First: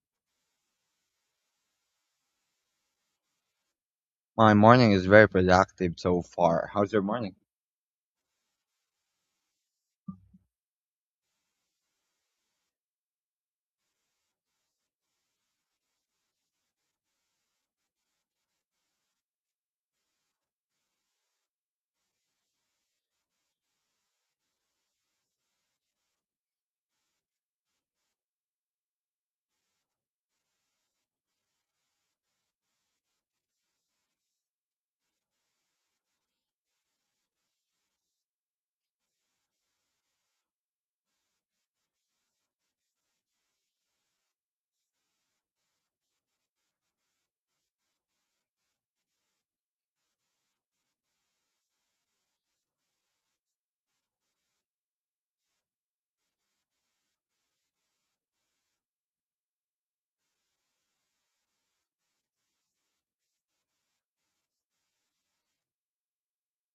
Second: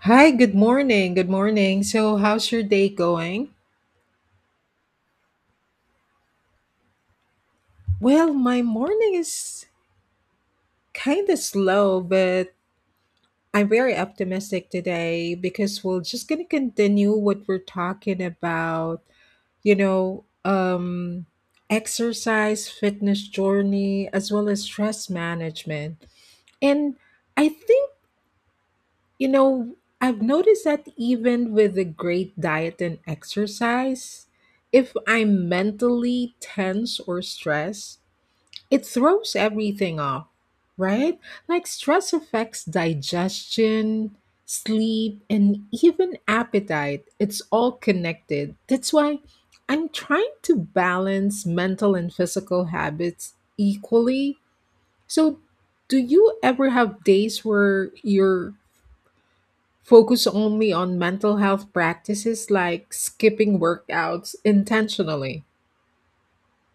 Hi, good morning. Good morning. So, how's your day going? My morning is very productive so far. How's your morning? Well, my morning is kind of slow, but I'm very optimistic today because we're just going to continue what we're talking about, you know, um exercise, fitness journey, as well as stress management. And I think You know, I've noticed that even with a great diet and exercise, if I'm mentally tense or stressed, it throws everything off, right? Like stress affects digestion, sleep, and even appetite. It's all connected. That's why I'm trying to balance mental and physical habits equally. So, do you ever have days where you're Focus only on mental health practices like skipping workouts intentionally?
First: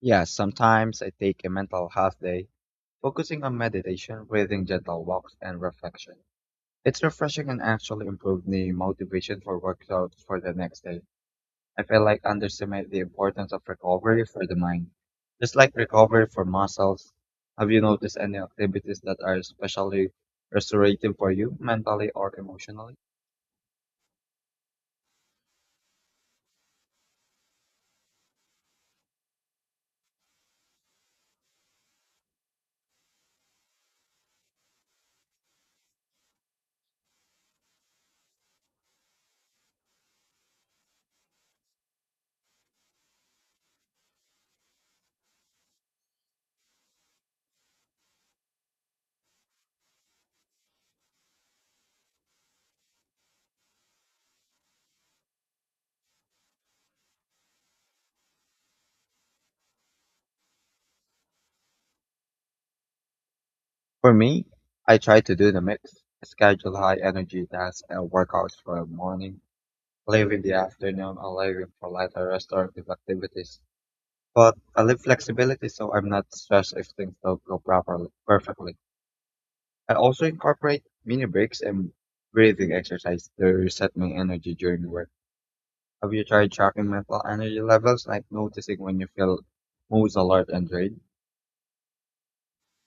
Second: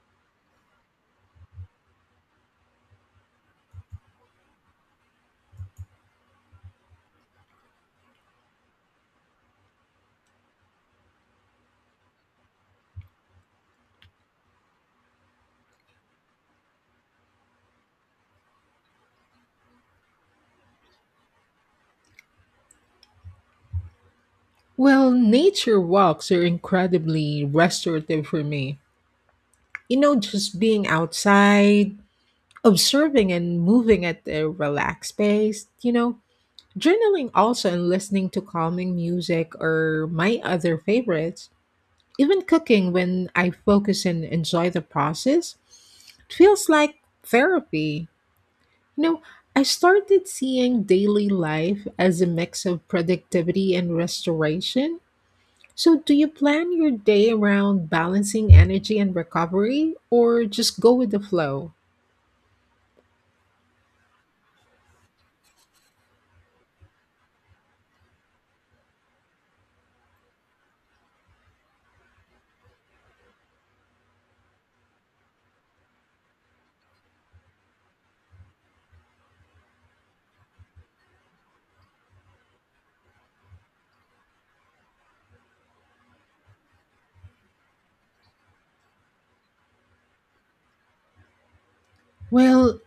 Yeah, sometimes I take a mental health day, focusing on meditation, breathing, gentle walks, and reflection. It's refreshing and actually improved the motivation for workouts for the next day. I feel like underestimate the importance of recovery for the mind. Just like recovery for muscles, have you noticed any activities that are especially restorative for you, mentally or emotionally? Well, nature walks are incredibly restorative for me. You know, just being outside, observing and moving at a relaxed pace. Journaling also and listening to calming music are my other favorites. Even cooking when I focus and enjoy the process, it feels like therapy. No, I started seeing daily life as a mix of productivity and restoration. So, do you plan your day around balancing energy and recovery, or just go with the flow? For me, I try to do the mix, schedule high energy tasks and workouts for the morning, leaving the afternoon and leaving for lighter restorative activities. But I leave flexibility so I'm not stressed if things don't go properly perfectly. I also incorporate mini breaks and breathing exercise to reset my energy during work. Have you tried tracking mental energy levels, like noticing when you feel most alert and drained? Well,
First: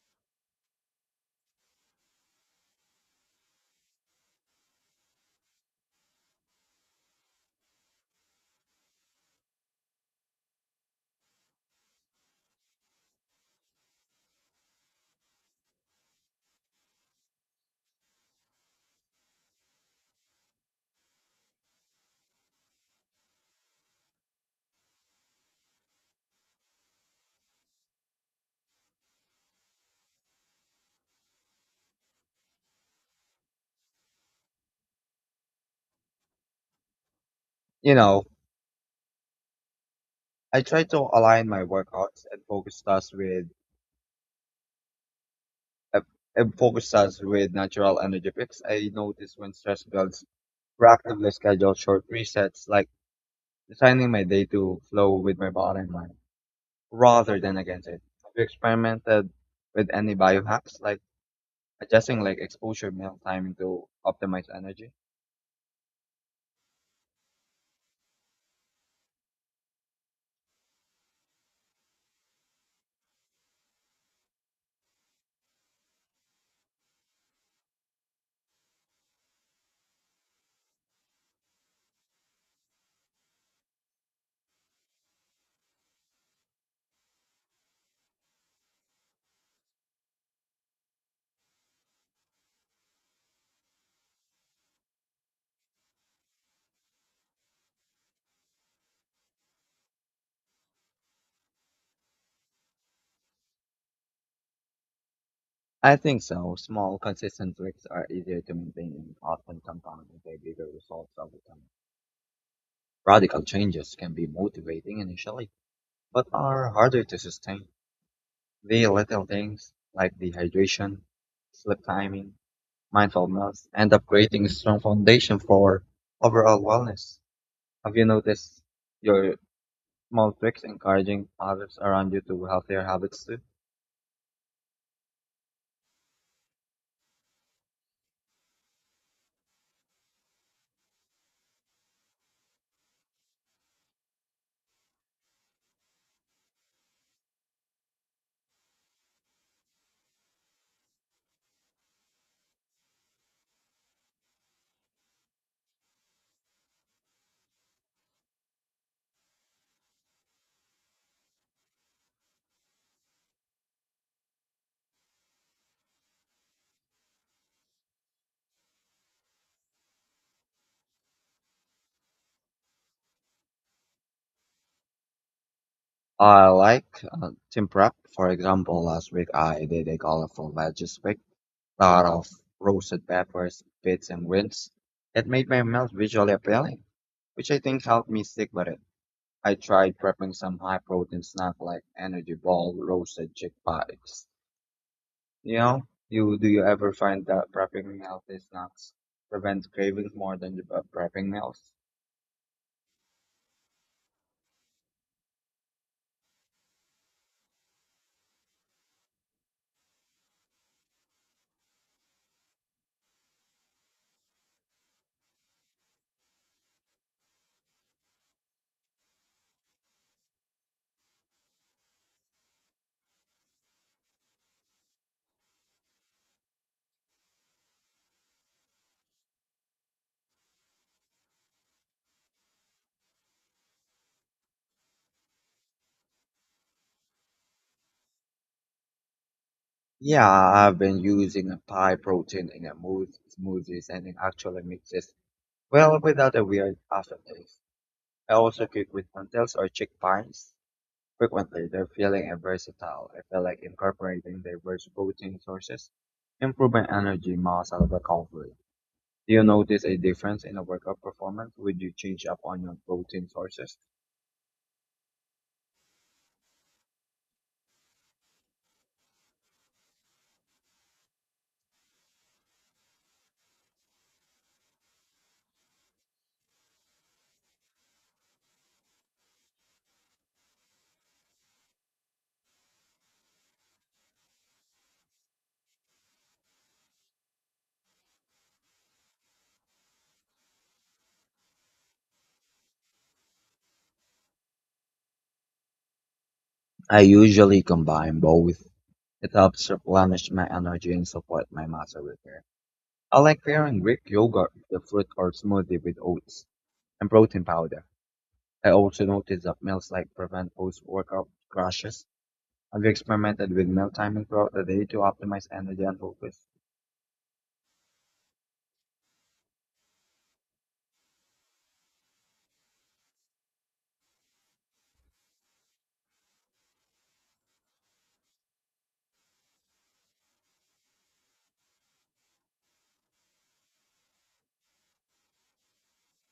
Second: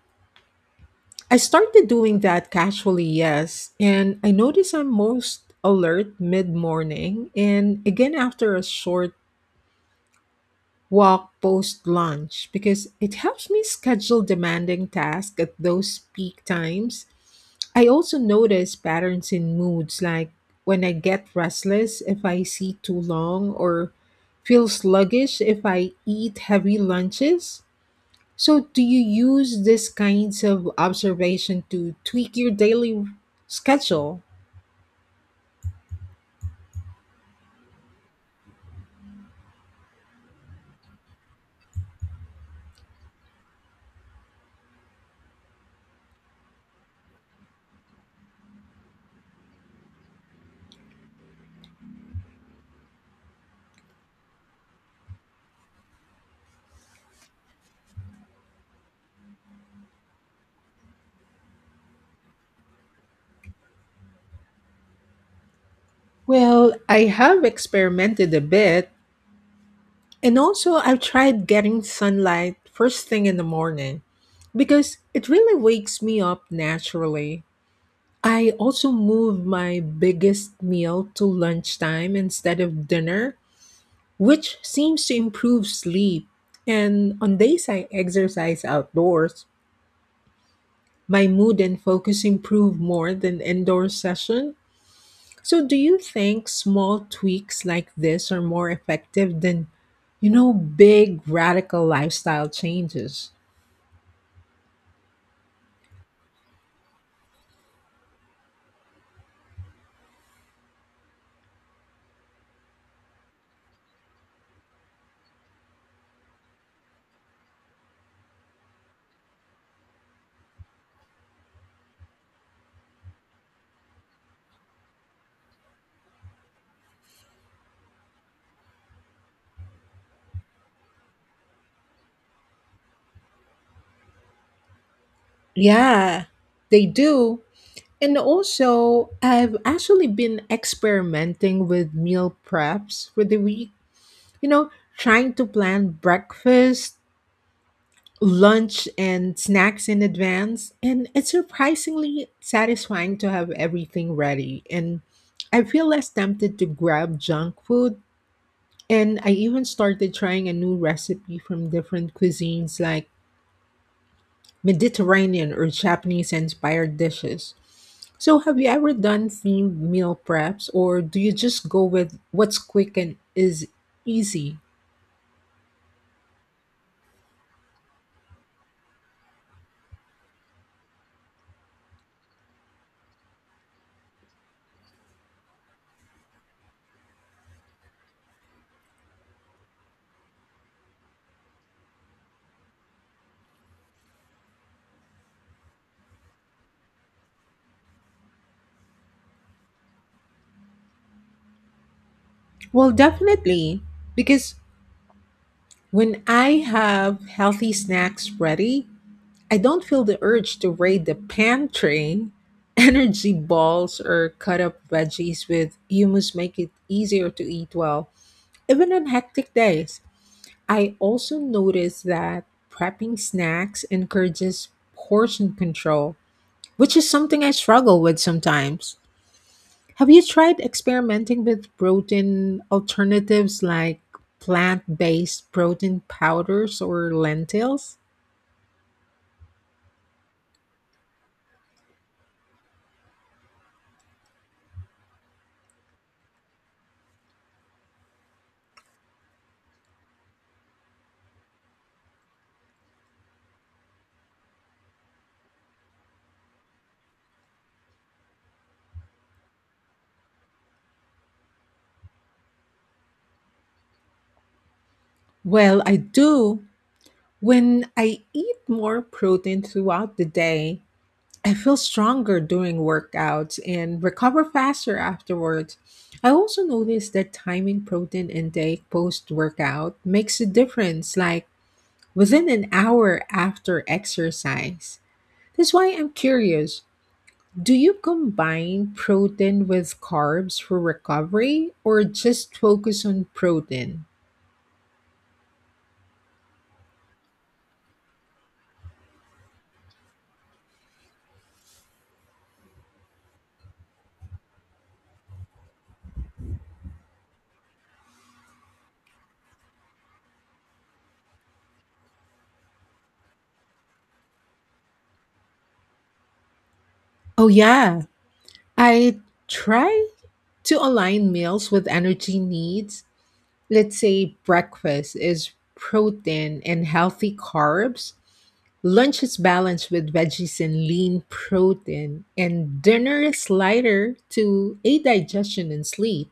I started doing that casually, yes, and I notice I'm most alert mid morning and again after a short walk post lunch because it helps me schedule demanding tasks at those peak times. I also notice patterns in moods, like when I get restless if I sit too long or feel sluggish if I eat heavy lunches. So, do you use these kinds of observation to tweak your daily schedule? You know, I try to align my workouts and focus tasks with a, a focus us with natural energy picks. I notice when stress builds, proactively schedule short resets, like designing my day to flow with my body and mind, rather than against it. Have you experimented with any biohacks, like adjusting like exposure meal timing to optimize energy? Well, I have experimented a bit, and also I've tried getting sunlight first thing in the morning because it really wakes me up naturally. I also moved my biggest meal to lunchtime instead of dinner, which seems to improve sleep. And on days I exercise outdoors, my mood and focus improve more than indoor session. So do you think small tweaks like this are more effective than, big radical lifestyle changes? I think so. Small, consistent tweaks are easier to maintain and often compound into bigger results over time. Radical changes can be motivating initially, but are harder to sustain. The little things, like dehydration, sleep timing, mindfulness, end up creating a strong foundation for overall wellness. Have you noticed your small tricks encouraging others around you to healthier habits too? Yeah, they do. And also, I've actually been experimenting with meal preps for the week. You know, trying to plan breakfast, lunch, and snacks in advance. And it's surprisingly satisfying to have everything ready. And I feel less tempted to grab junk food. And I even started trying a new recipe from different cuisines like Mediterranean or Japanese inspired dishes. So, have you ever done themed meal preps or do you just go with what's quick and is easy? I like team prep. For example, last week I did a colorful veggie pick, lot of roasted peppers, bits, and greens. It made my meals visually appealing, which I think helped me stick with it. I tried prepping some high protein snack like energy ball, roasted chick pies. You know, you ever find that prepping healthy snacks prevents cravings more than the prepping meals? Well, definitely, because when I have healthy snacks ready, I don't feel the urge to raid the pantry. Energy balls or cut up veggies with hummus make it easier to eat well, even on hectic days. I also noticed that prepping snacks encourages portion control, which is something I struggle with sometimes. Have you tried experimenting with protein alternatives like plant based protein powders or lentils? Yeah, I've been using a pie protein in a smoothies and it actually mixes well without a weird aftertaste. I also cook with lentils or chickpeas frequently. They're feeling and versatile. I feel like incorporating diverse protein sources improve my energy, muscle recovery. Do you notice a difference in a workout performance Would you change up on your protein sources? Well, I do. When I eat more protein throughout the day, I feel stronger during workouts and recover faster afterwards. I also noticed that timing protein intake post workout makes a difference, like within an hour after exercise. That's why I'm curious, do you combine protein with carbs for recovery or just focus on protein? I usually combine both. It helps replenish my energy and support my muscle repair. I like pairing Greek yogurt with a fruit or smoothie with oats and protein powder. I also notice that meals like prevent post-workout crashes. Have you experimented with meal timing throughout the day to optimize energy and focus? Oh, yeah. I try to align meals with energy needs. Let's say breakfast is protein and healthy carbs, lunch is balanced with veggies and lean protein, and dinner is lighter to aid digestion and sleep.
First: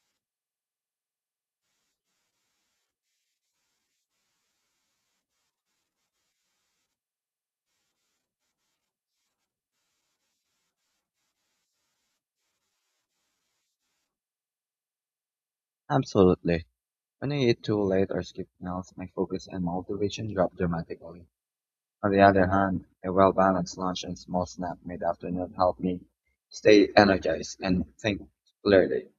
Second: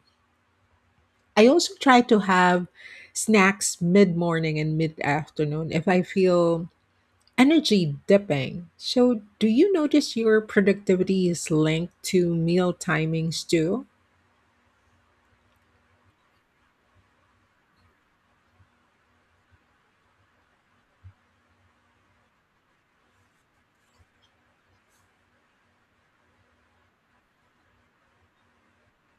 I also try to have snacks mid morning and mid afternoon if I feel energy dipping. So, do you notice your productivity is linked to meal timings too? Absolutely. When I eat too late or skip meals, my focus and motivation drop dramatically. On the other hand, a well-balanced lunch and small snack mid-afternoon help me stay energized and think clearly.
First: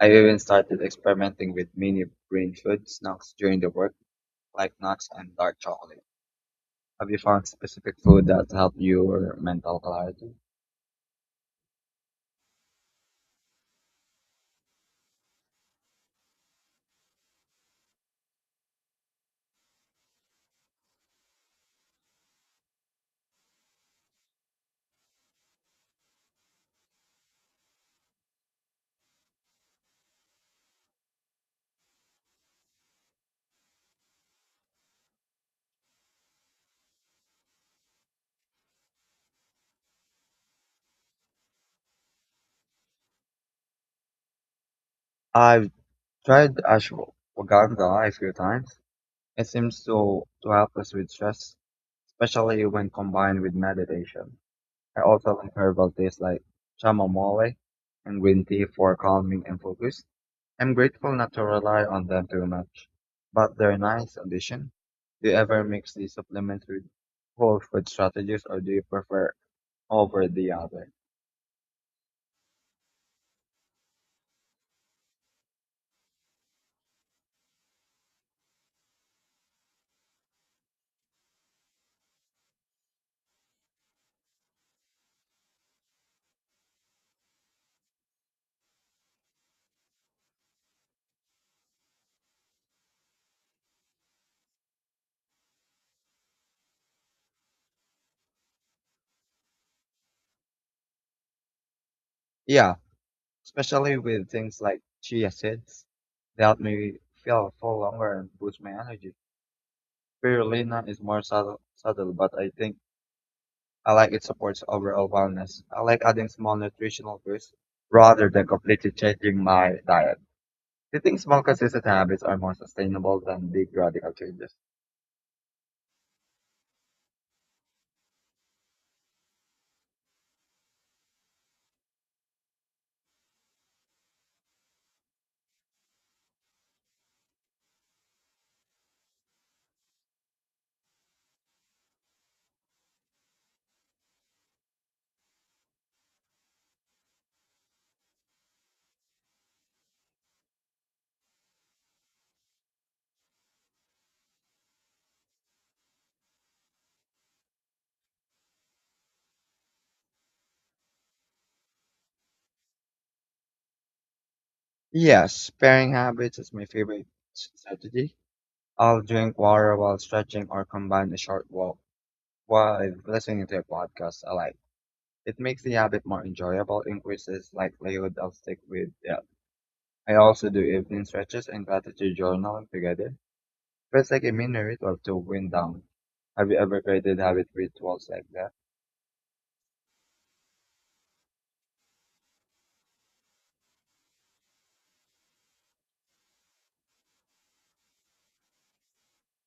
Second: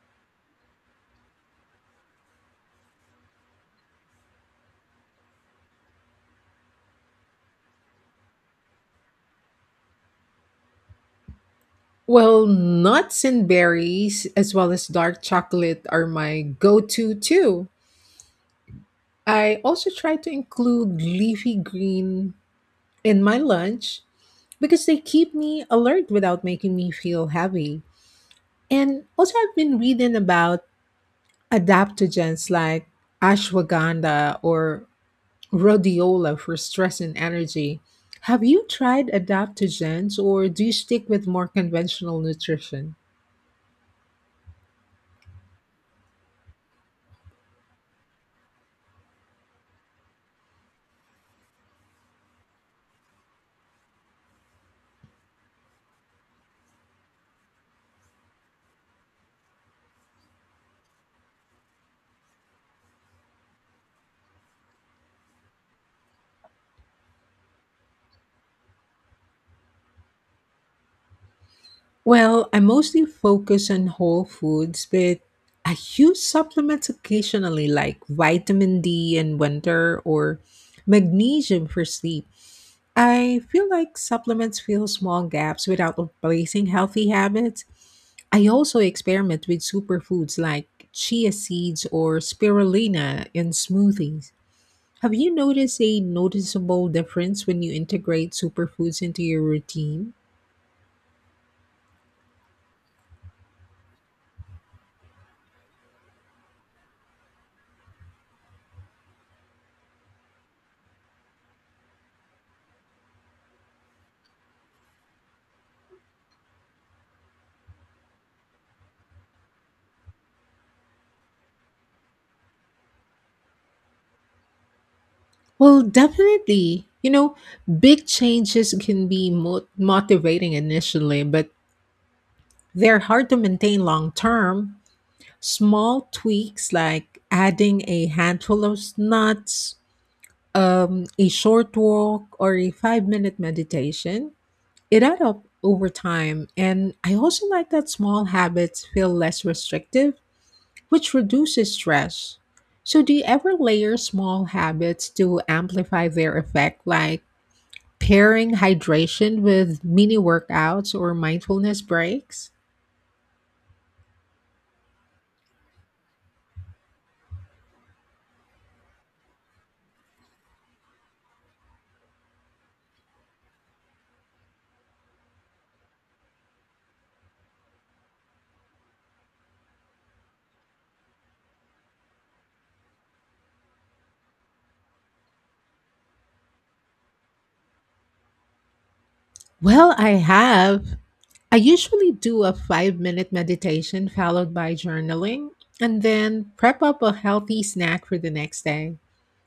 I've even started experimenting with mini brain food snacks during the work, like nuts and dark chocolate. Have you found specific food that help your mental clarity? Well, nuts and berries, as well as dark chocolate, are my go to too. I also try to include leafy green in my lunch because they keep me alert without making me feel heavy. And also, I've been reading about adaptogens like ashwagandha or rhodiola for stress and energy. Have you tried adaptogens or do you stick with more conventional nutrition? I've tried ashwagandha a few times. It seems to help us with stress, especially when combined with meditation. I also like herbal teas like chamomile and green tea for calming and focus. I'm grateful not to rely on them too much, but they're a nice addition. Do you ever mix these supplements with whole food strategies or do you prefer over the other. Well, I mostly focus on whole foods, but I use supplements occasionally like vitamin D in winter or magnesium for sleep. I feel like supplements fill small gaps without replacing healthy habits. I also experiment with superfoods like chia seeds or spirulina in smoothies. Have you noticed a noticeable difference when you integrate superfoods into your routine? Yeah, especially with things like chia seeds. They help me feel full longer and boost my energy. Spirulina is more subtle, but I think I like it supports overall wellness. I like adding small nutritional boosts rather than completely changing my diet. Do you think small consistent habits are more sustainable than big radical changes? Well, definitely. You know, big changes can be motivating initially, but they're hard to maintain long term. Small tweaks like adding a handful of nuts, a short walk, or a 5-minute meditation, it add up over time. And I also like that small habits feel less restrictive, which reduces stress. So, do you ever layer small habits to amplify their effect, like pairing hydration with mini workouts or mindfulness breaks? Yes, pairing habits is my favorite strategy. I'll drink water while stretching or combine a short walk while listening to a podcast I like. It makes the habit more enjoyable, increases likelihood I'll stick with. Yeah. I also do evening stretches and gratitude journaling together. Feels like a mini ritual to wind down. Have you ever created habit rituals like that? Well, I have. I usually do a 5-minute meditation followed by journaling and then prep up a healthy snack for the next day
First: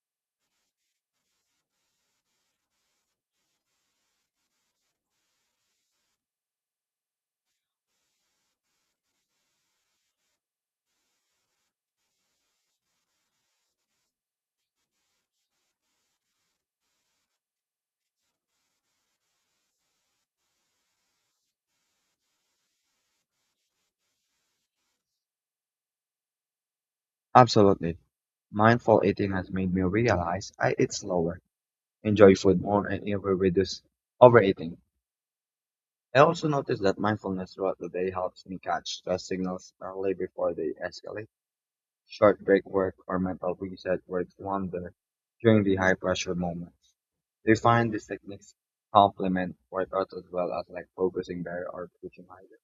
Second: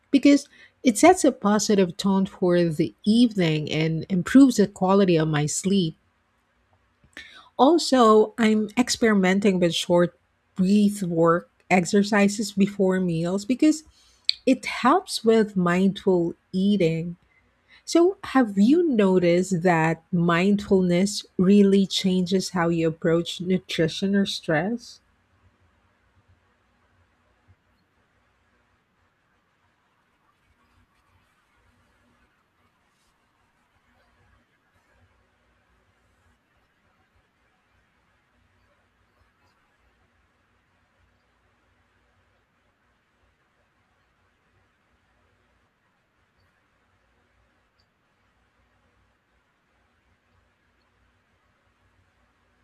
because it sets a positive tone for the evening and improves the quality of my sleep. Also, I'm experimenting with short breath work exercises before meals because it helps with mindful eating. So, have you noticed that mindfulness really changes how you approach nutrition or stress? Absolutely. Mindful eating has made me realize I eat slower, enjoy food more, and even reduce overeating. I also noticed that mindfulness throughout the day helps me catch stress signals early before they escalate. Short break work or mental reset works wonder during the high pressure moments. They find these techniques complement workouts as well as like focusing better or pushing higher.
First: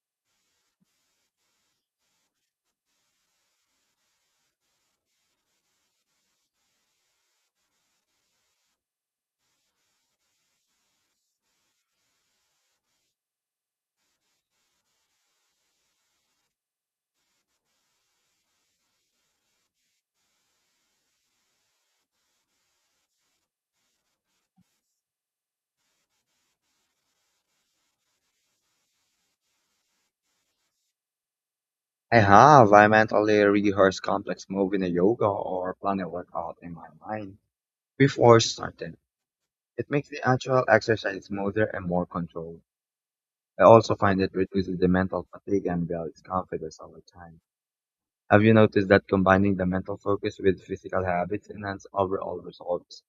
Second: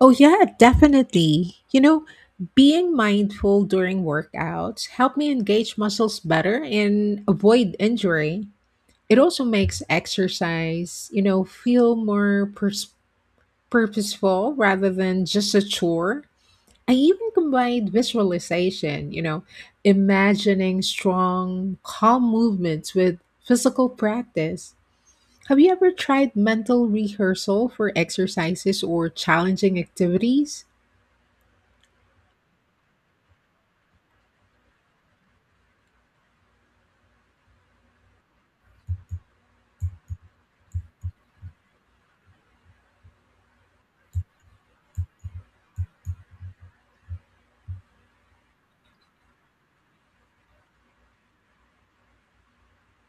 Oh, yeah, definitely. You know, being mindful during workouts help me engage muscles better and avoid injury. It also makes exercise, feel more purposeful rather than just a chore. I even combined visualization, imagining strong, calm movements with physical practice. Have you ever tried mental rehearsal for exercises or challenging activities? I have. I mentally rehearse complex move in a yoga or plan a workout in my mind before starting. It makes the actual exercise smoother and more controlled. I also find it reduces the mental fatigue and builds confidence over time. Have you noticed that combining the mental focus with physical habits enhance overall results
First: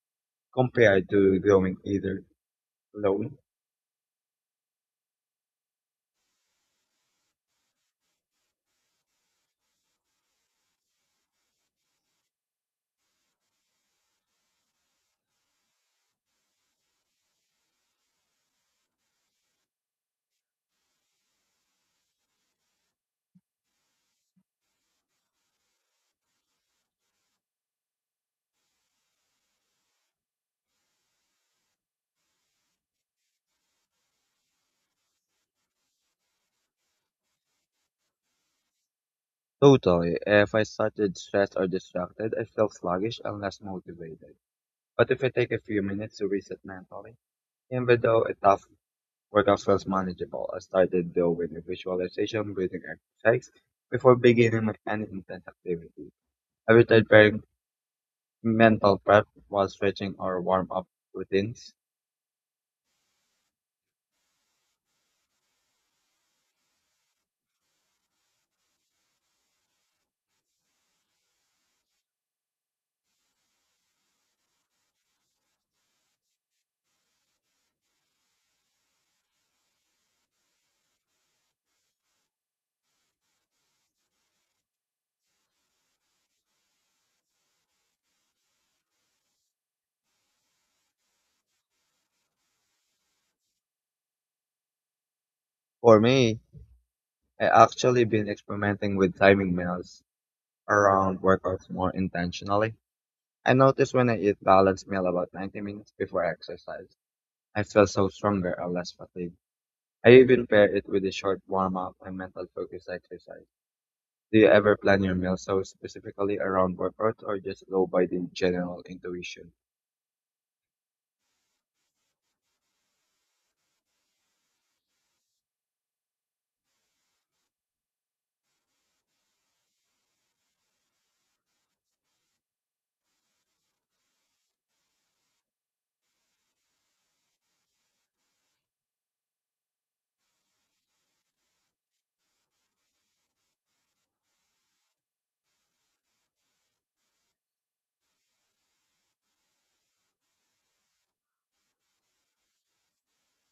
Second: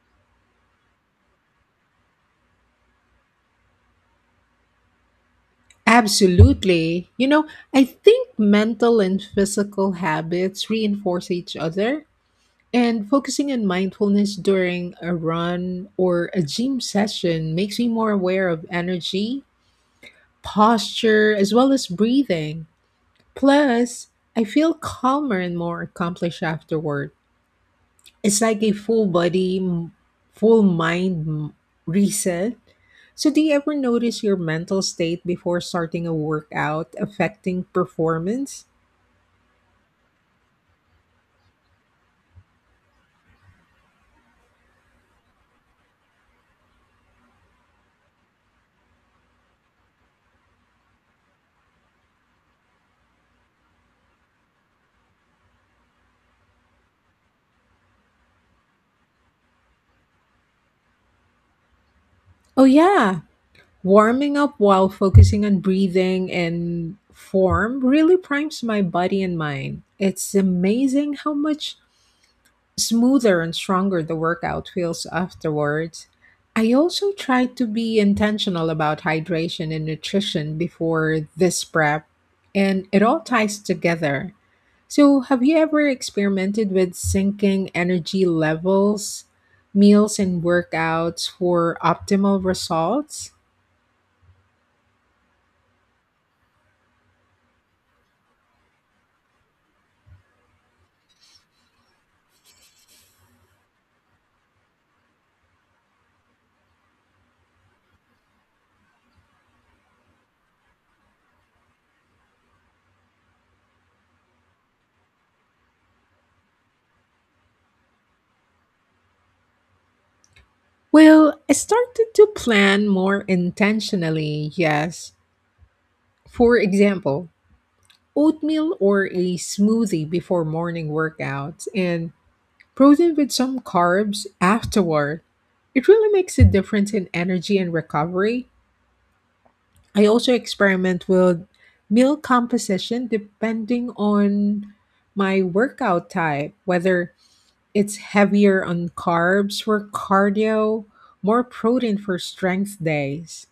compared to going either alone? Absolutely. You know, I think mental and physical habits reinforce each other. And focusing on mindfulness during a run or a gym session makes me more aware of energy, posture, as well as breathing. Plus, I feel calmer and more accomplished afterward. It's like a full reset. So, do you ever notice your mental state before starting a workout affecting performance? Totally. If I started stressed or distracted, I feel sluggish and less motivated. But if I take a few minutes to reset mentally, even though a tough workout feels manageable, I started though with a visualization breathing exercise before beginning with any intense activity. I started pairing mental prep while stretching or warm up routines. Oh, yeah. Warming up while focusing on breathing and form really primes my body and mind. It's amazing how much smoother and stronger the workout feels afterwards. I also try to be intentional about hydration and nutrition before this prep, and it all ties together. So, have you ever experimented with syncing energy levels, meals, and workouts for optimal results? For me, I actually been experimenting with timing meals around workouts more intentionally. I notice when I eat balanced meal about 90 minutes before exercise, I feel so stronger and less fatigued. I even pair it with a short warm up and mental focus exercise. Do you ever plan your meals so specifically around workouts or just go by the general intuition? Well, I started to plan more intentionally, yes. For example, oatmeal or a smoothie before morning workouts and protein with some carbs afterward. It really makes a difference in energy and recovery. I also experiment with meal composition depending on my workout type, whether it's heavier on carbs for cardio, more protein for strength days.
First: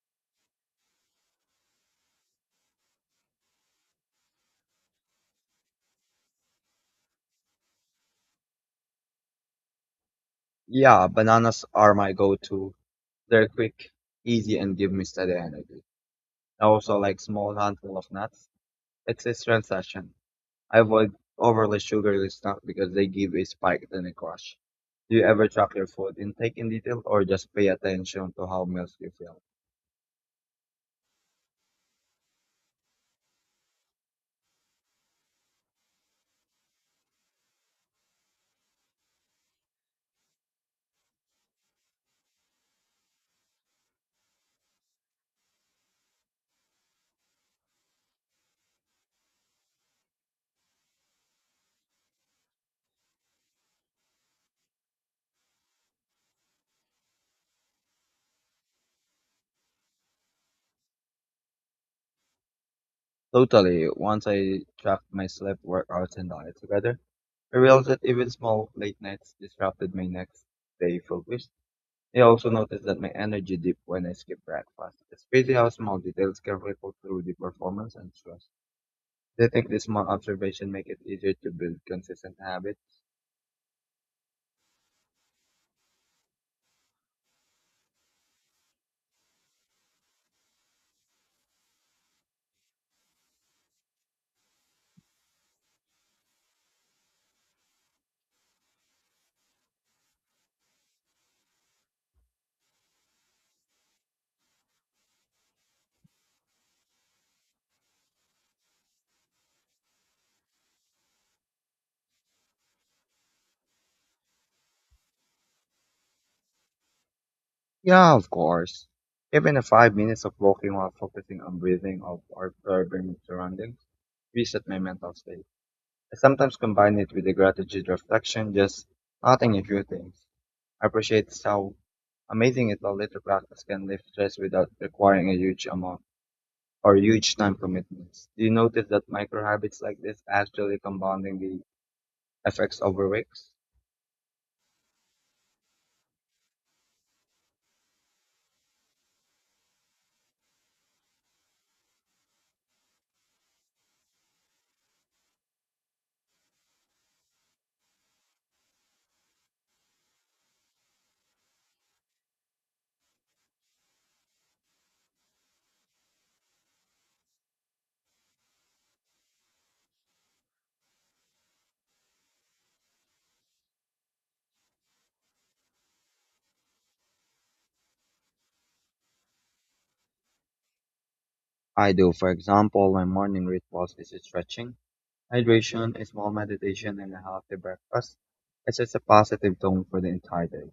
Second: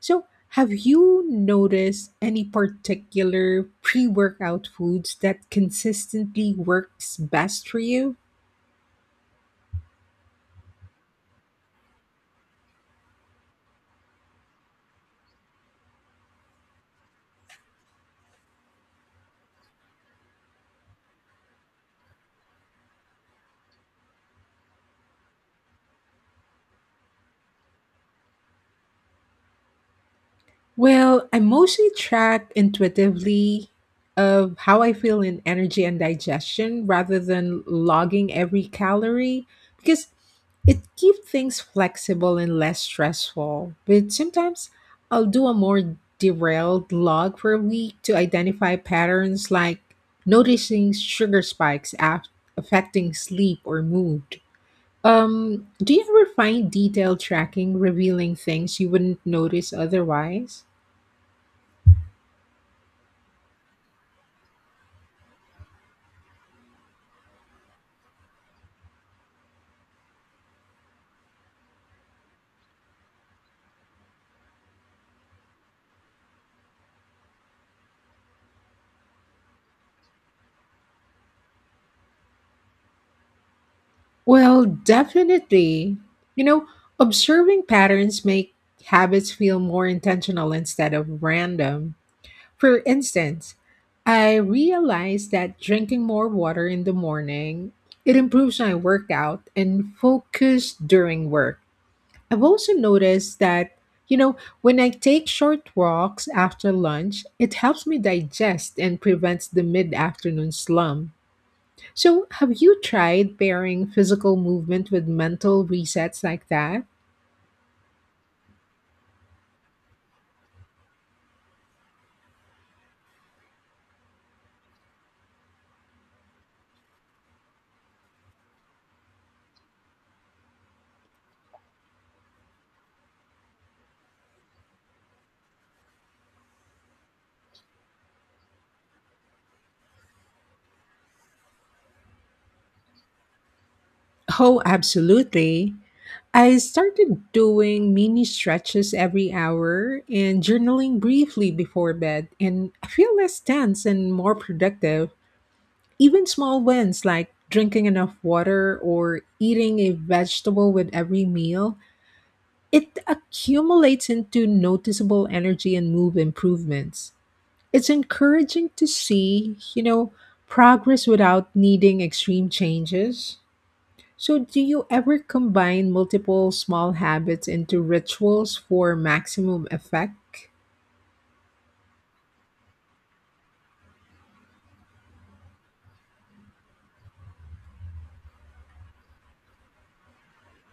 So, have you noticed any particular pre workout foods that consistently works best for you? Yeah, bananas are my go-to. They're quick, easy, and give me steady energy. I also like small handful of nuts. It's a transaction. I avoid overly sugary snacks because they give a spike then a crash. Do you ever track your food intake in detail or just pay attention to how meals you feel? Well, I mostly track intuitively of how I feel in energy and digestion rather than logging every calorie because it keeps things flexible and less stressful. But sometimes I'll do a more derailed log for a week to identify patterns, like noticing sugar spikes affecting sleep or mood. Do you ever find detailed tracking revealing things you wouldn't notice otherwise? Totally. Once I track my sleep, workouts, and diet together, I realized that even small late nights disrupted my next day focus. I also noticed that my energy dipped when I skipped breakfast. It's crazy how small details can ripple through the performance and stress. Do you think this small observation make it easier to build consistent habits? Well, definitely. You know, observing patterns make habits feel more intentional instead of random. For instance, I realized that drinking more water in the morning, it improves my workout and focus during work. I've also noticed that, when I take short walks after lunch, it helps me digest and prevents the mid-afternoon slump. So, have you tried pairing physical movement with mental resets like that? Yeah, of course. Even a 5 minutes of walking while focusing on breathing or observing surroundings reset my mental state. I sometimes combine it with the gratitude reflection, just noting a few things. Appreciates how amazing it a little practice can lift stress without requiring a huge amount or huge time commitments. Do you notice that micro habits like this actually compounding the effects over weeks? Oh, absolutely. I started doing mini stretches every hour and journaling briefly before bed, and I feel less tense and more productive. Even small wins like drinking enough water or eating a vegetable with every meal, it accumulates into noticeable energy and mood improvements. It's encouraging to see, progress without needing extreme changes. So, do you ever combine multiple small habits into rituals for maximum effect? I do. For example, my morning rituals is stretching, hydration, a small meditation, and a healthy breakfast. It sets a positive tone for the entire day.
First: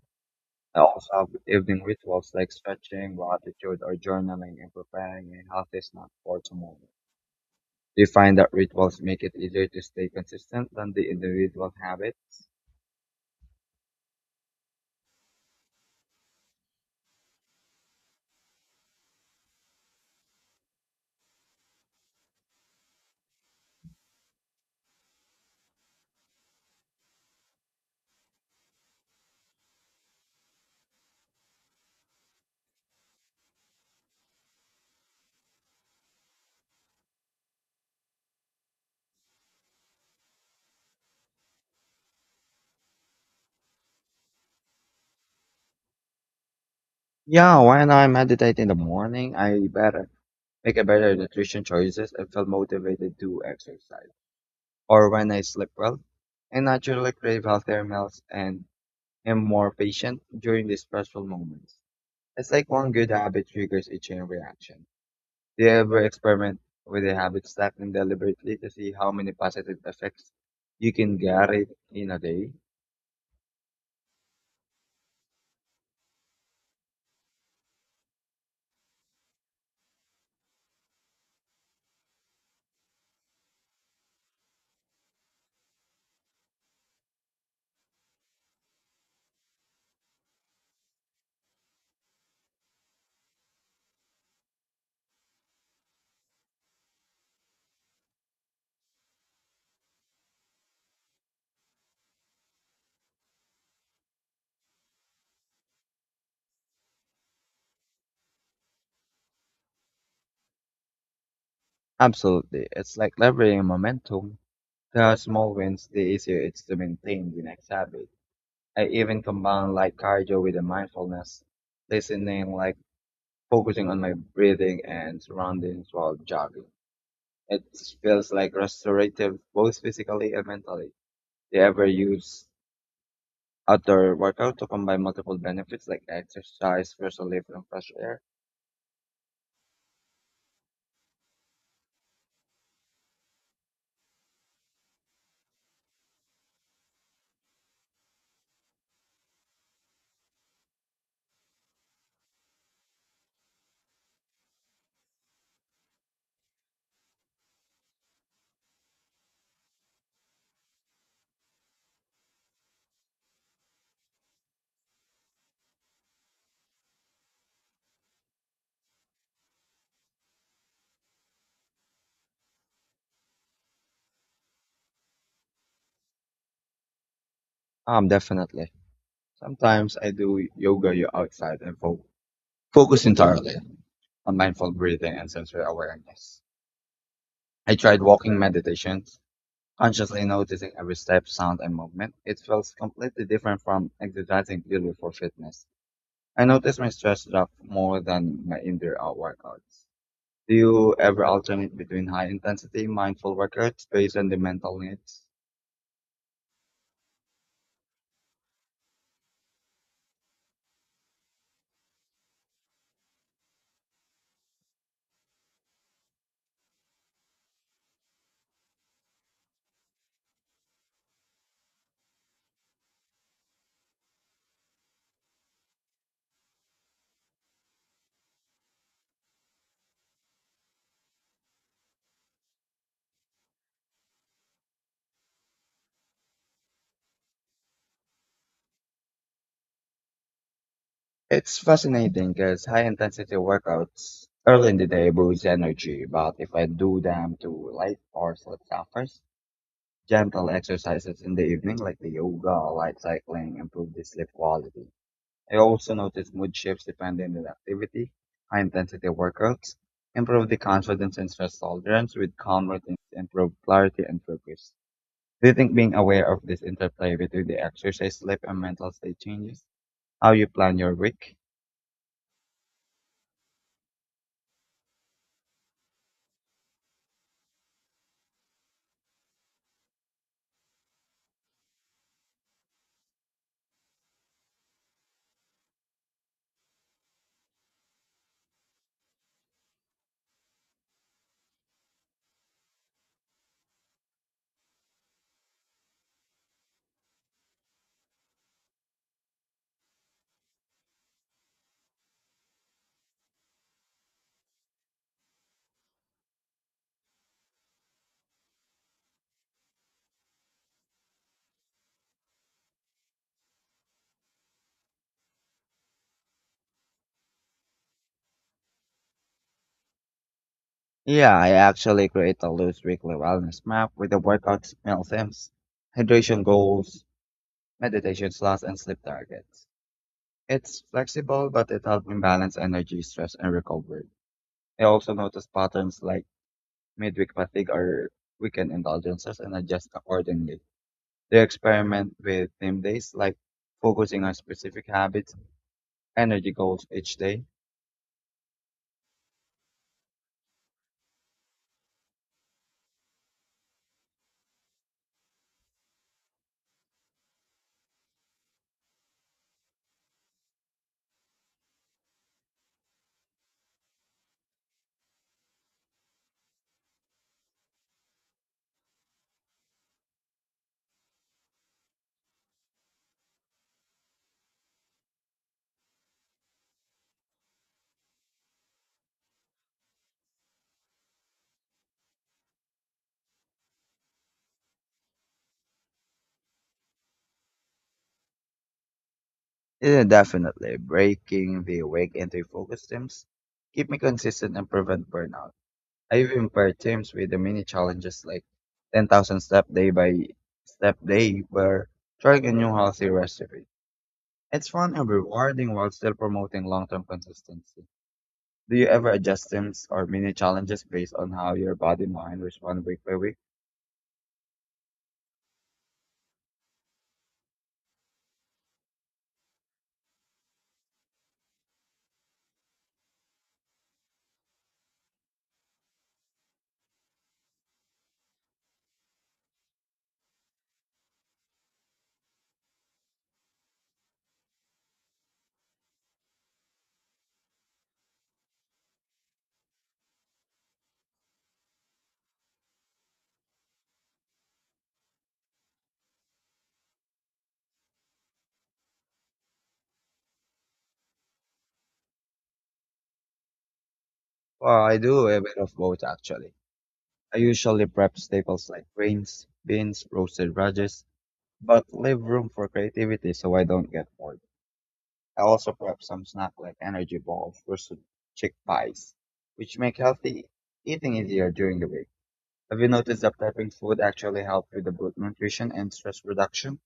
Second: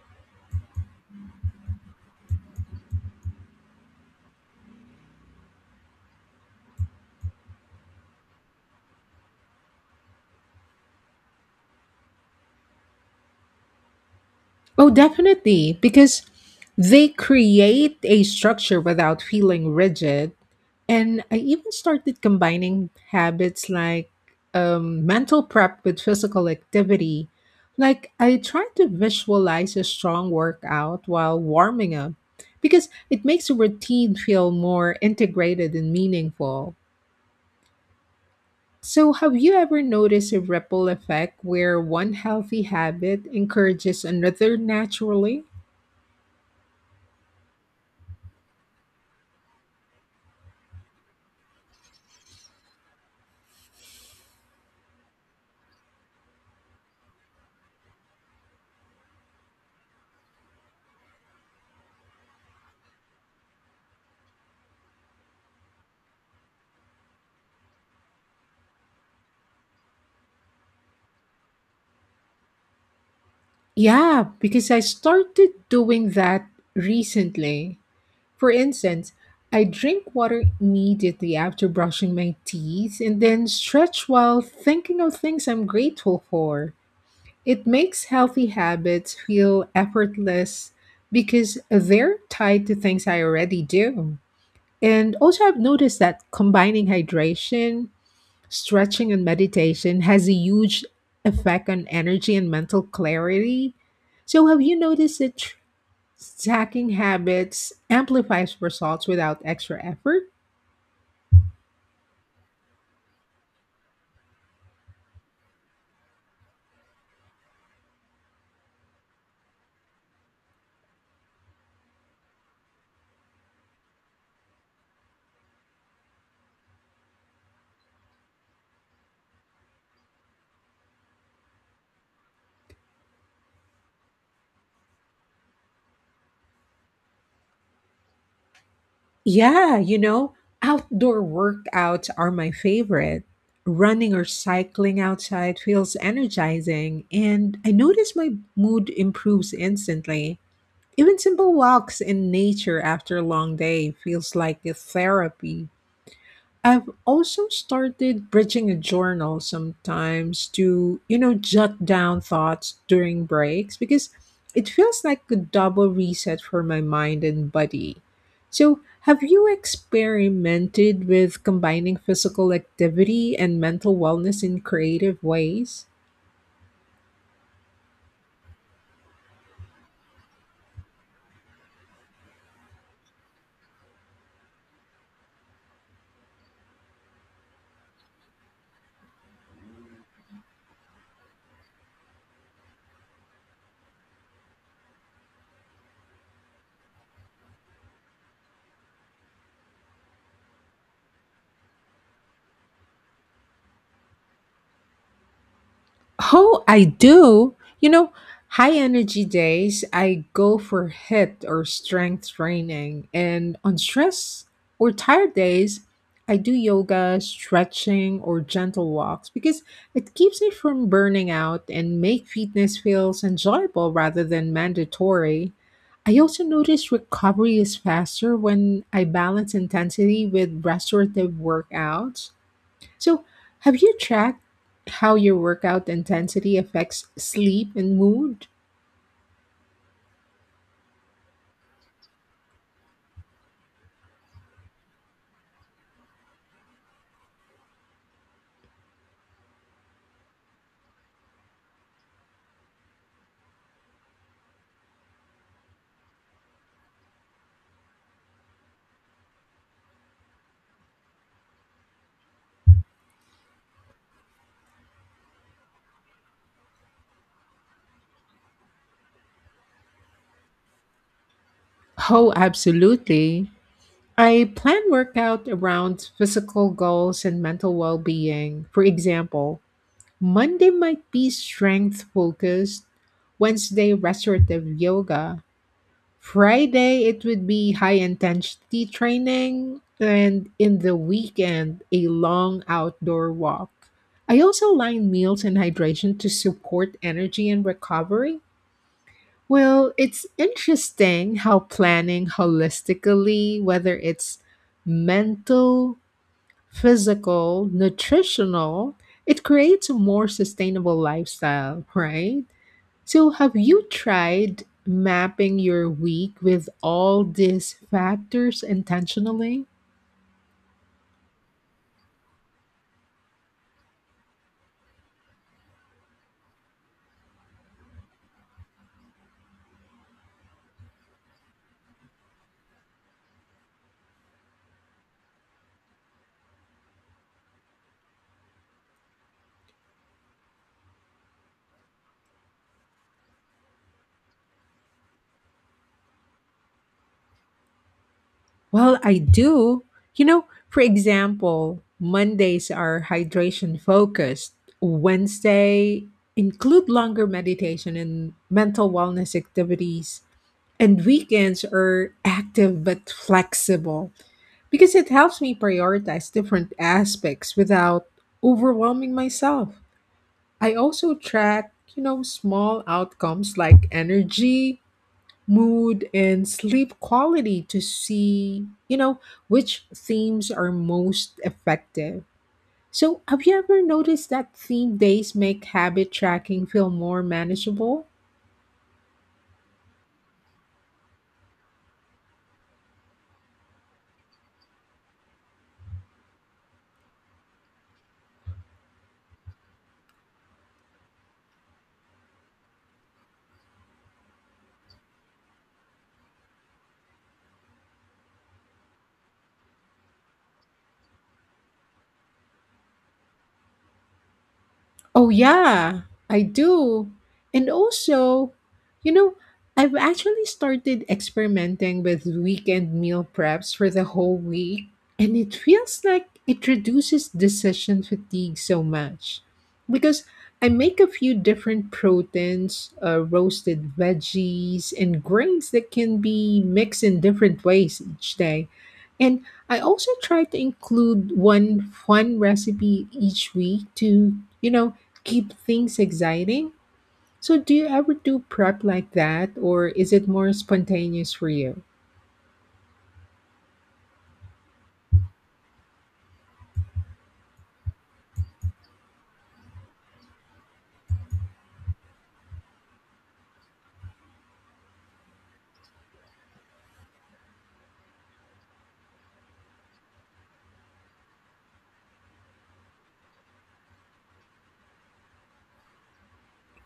I also have evening rituals like stretching, gratitude, or journaling, and preparing a healthy snack for tomorrow. Do you find that rituals make it easier to stay consistent than the individual habits? Oh, definitely, because they create a structure without feeling rigid. And I even started combining habits like mental prep with physical activity. Like I try to visualize a strong workout while warming up because it makes a routine feel more integrated and meaningful. So, have you ever noticed a ripple effect where one healthy habit encourages another naturally? Yeah, when I meditate in the morning, I better make a better nutrition choices and feel motivated to exercise. Or when I sleep well, I naturally crave healthier meals and am more patient during these stressful moments. It's like one good habit triggers a chain reaction. Do you ever experiment with a habit stacking deliberately to see how many positive effects you can get it in a day? Yeah, because I started doing that recently. For instance, I drink water immediately after brushing my teeth and then stretch while thinking of things I'm grateful for. It makes healthy habits feel effortless because they're tied to things I already do. And also, I've noticed that combining hydration, stretching, and meditation has a huge effect on energy and mental clarity. So, have you noticed it? Stacking habits amplifies results without extra effort. Absolutely. It's like leveraging momentum. The small wins, the easier it's to maintain the next habit. I even combine like cardio with the mindfulness, listening, like focusing on my breathing and surroundings while jogging. It feels like restorative both physically and mentally. Do you ever use outdoor workout to combine multiple benefits like exercise, fresh relief, and fresh air? Yeah, you know, outdoor workouts are my favorite. Running or cycling outside feels energizing, and I notice my mood improves instantly. Even simple walks in nature after a long day feels like a therapy. I've also started bridging a journal sometimes to, jot down thoughts during breaks because it feels like a double reset for my mind and body. So, have you experimented with combining physical activity and mental wellness in creative ways? Definitely. Sometimes I do yoga you outside and focus entirely on mindful breathing and sensory awareness. I tried walking meditation, consciously noticing every step, sound, and movement. It feels completely different from exercising purely for fitness. I noticed my stress drop more than my indoor out workouts. Do you ever alternate between high intensity mindful workouts based on the mental needs? Oh, I do. You know, high energy days, I go for HIIT or strength training. And on stress or tired days, I do yoga, stretching, or gentle walks because it keeps me from burning out and make fitness feels enjoyable rather than mandatory. I also notice recovery is faster when I balance intensity with restorative workouts. So, have you tracked how your workout intensity affects sleep and mood? It's fascinating because high intensity workouts early in the day boosts energy, but if I do them too late or sleep suffers, gentle exercises in the evening, like the yoga or light cycling, improve the sleep quality. I also notice mood shifts depending on the activity. High intensity workouts improve the confidence and stress tolerance, with calm routines improve clarity and focus. Do you think being aware of this interplay between the exercise, sleep, and mental state changes how you plan your week? Oh, absolutely. I plan workout around physical goals and mental well being. For example, Monday might be strength focused, Wednesday, restorative yoga, Friday, it would be high intensity training, and in the weekend, a long outdoor walk. I also align meals and hydration to support energy and recovery. Well, it's interesting how planning holistically, whether it's mental, physical, nutritional, it creates a more sustainable lifestyle, right? So, have you tried mapping your week with all these factors intentionally? Yeah, I actually create a loose weekly wellness map with the workouts, meal themes, hydration goals, meditation slots, and sleep targets. It's flexible, but it helped me balance energy, stress, and recovery. I also noticed patterns like midweek fatigue or weekend indulgences and adjust accordingly. They experiment with theme days, like focusing on specific habits, energy goals each day. Well, I do. For example, Mondays are hydration focused. Wednesday include longer meditation and mental wellness activities. And weekends are active but flexible because it helps me prioritize different aspects without overwhelming myself. I also track, small outcomes like energy, mood, and sleep quality to see, which themes are most effective. So, have you ever noticed that theme days make habit tracking feel more manageable? Yeah, definitely. Breaking the awake into focus teams keep me consistent and prevent burnout. I even paired teams with the mini challenges like 10,000 step day by step day where trying a new healthy recipe. It's fun and rewarding while still promoting long-term consistency. Do you ever adjust sims or mini challenges based on how your body and mind respond week by week? Oh, yeah, I do. And also, you know, I've actually started experimenting with weekend meal preps for the whole week, and it feels like it reduces decision fatigue so much. Because I make a few different proteins, roasted veggies, and grains that can be mixed in different ways each day. And I also try to include one fun recipe each week to, keep things exciting. So, do you ever do prep like that, or is it more spontaneous for you? Well, I do a bit of both actually. I usually prep staples like grains, beans, roasted radishes, but leave room for creativity so I don't get bored. I also prep some snack like energy balls, roasted chickpeas, which make healthy eating easier during the week. Have you noticed that prepping food actually helps with the good nutrition and stress reduction?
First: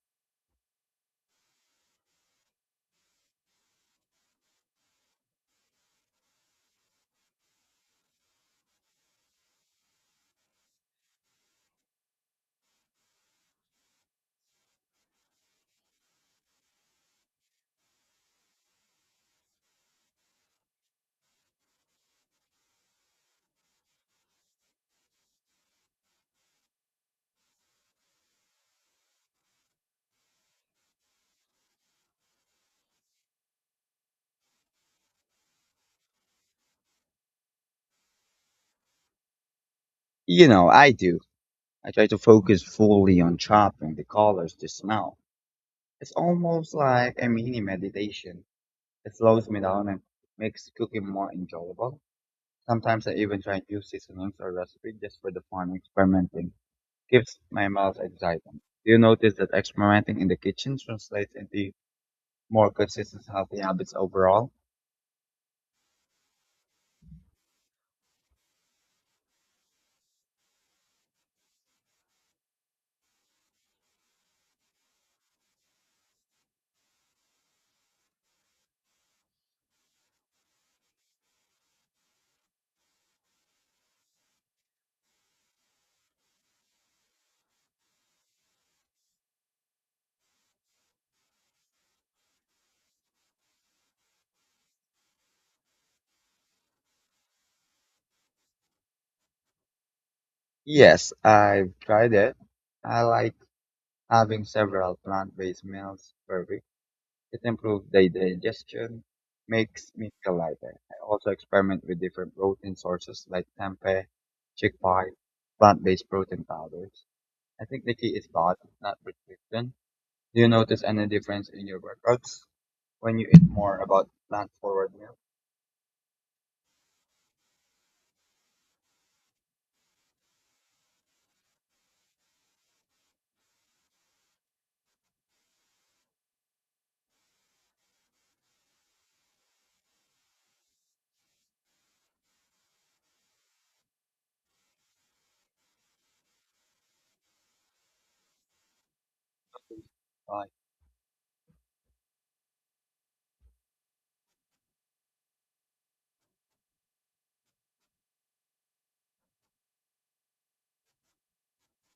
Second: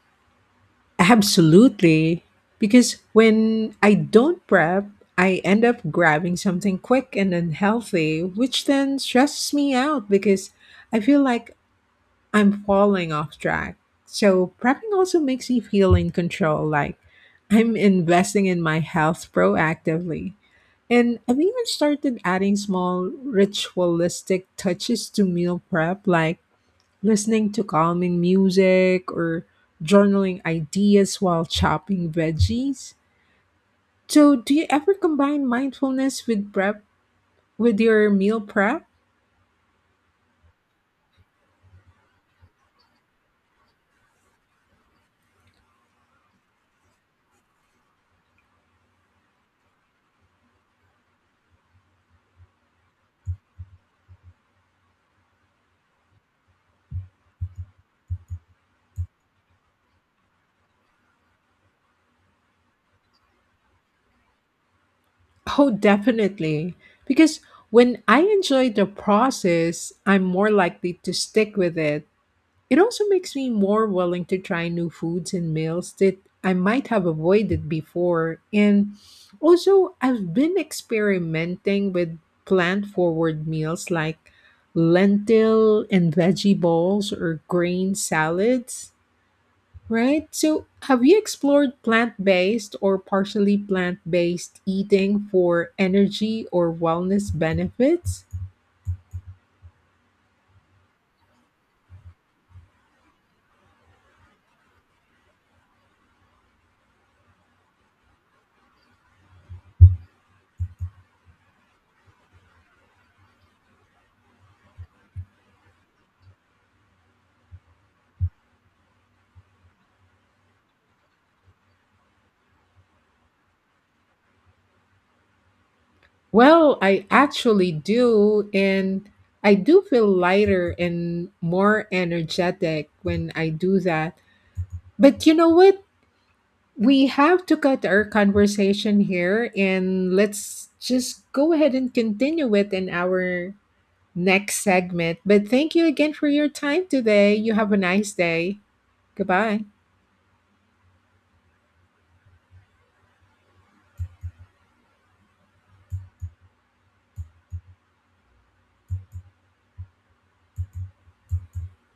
Absolutely. Because when I don't prep, I end up grabbing something quick and unhealthy, which then stresses me out because I feel like I'm falling off track. So, prepping also makes me feel in control, like I'm investing in my health proactively. And I've even started adding small ritualistic touches to meal prep, like listening to calming music or journaling ideas while chopping veggies. So, do you ever combine mindfulness with prep with your meal prep? You know, I do. I try to focus fully on chopping the colors the smell. It's almost like a mini meditation. It slows me down and makes cooking more enjoyable. Sometimes I even try new seasonings or recipes just for the fun of experimenting. Gives my mouth excitement. Do you notice that experimenting in the kitchen translates into more consistent healthy habits overall? Oh, definitely. Because when I enjoy the process, I'm more likely to stick with it. It also makes me more willing to try new foods and meals that I might have avoided before. And also, I've been experimenting with plant forward meals like lentil and veggie balls or grain salads, right? So, have you explored plant based or partially plant based eating for energy or wellness benefits? Yes, I've tried it. I like having several plant-based meals per week It improves the digestion, makes me feel lighter. I also experiment with different protein sources like tempeh, chickpea, plant-based protein powders. I think the key is balance, not restriction. Do you notice any difference in your workouts when you eat more about plant-forward meals? Well, I actually do. And I do feel lighter and more energetic when I do that. But you know what? We have to cut our conversation here and let's just go ahead and continue it in our next segment. But thank you again for your time today. You have a nice day. Goodbye. Why?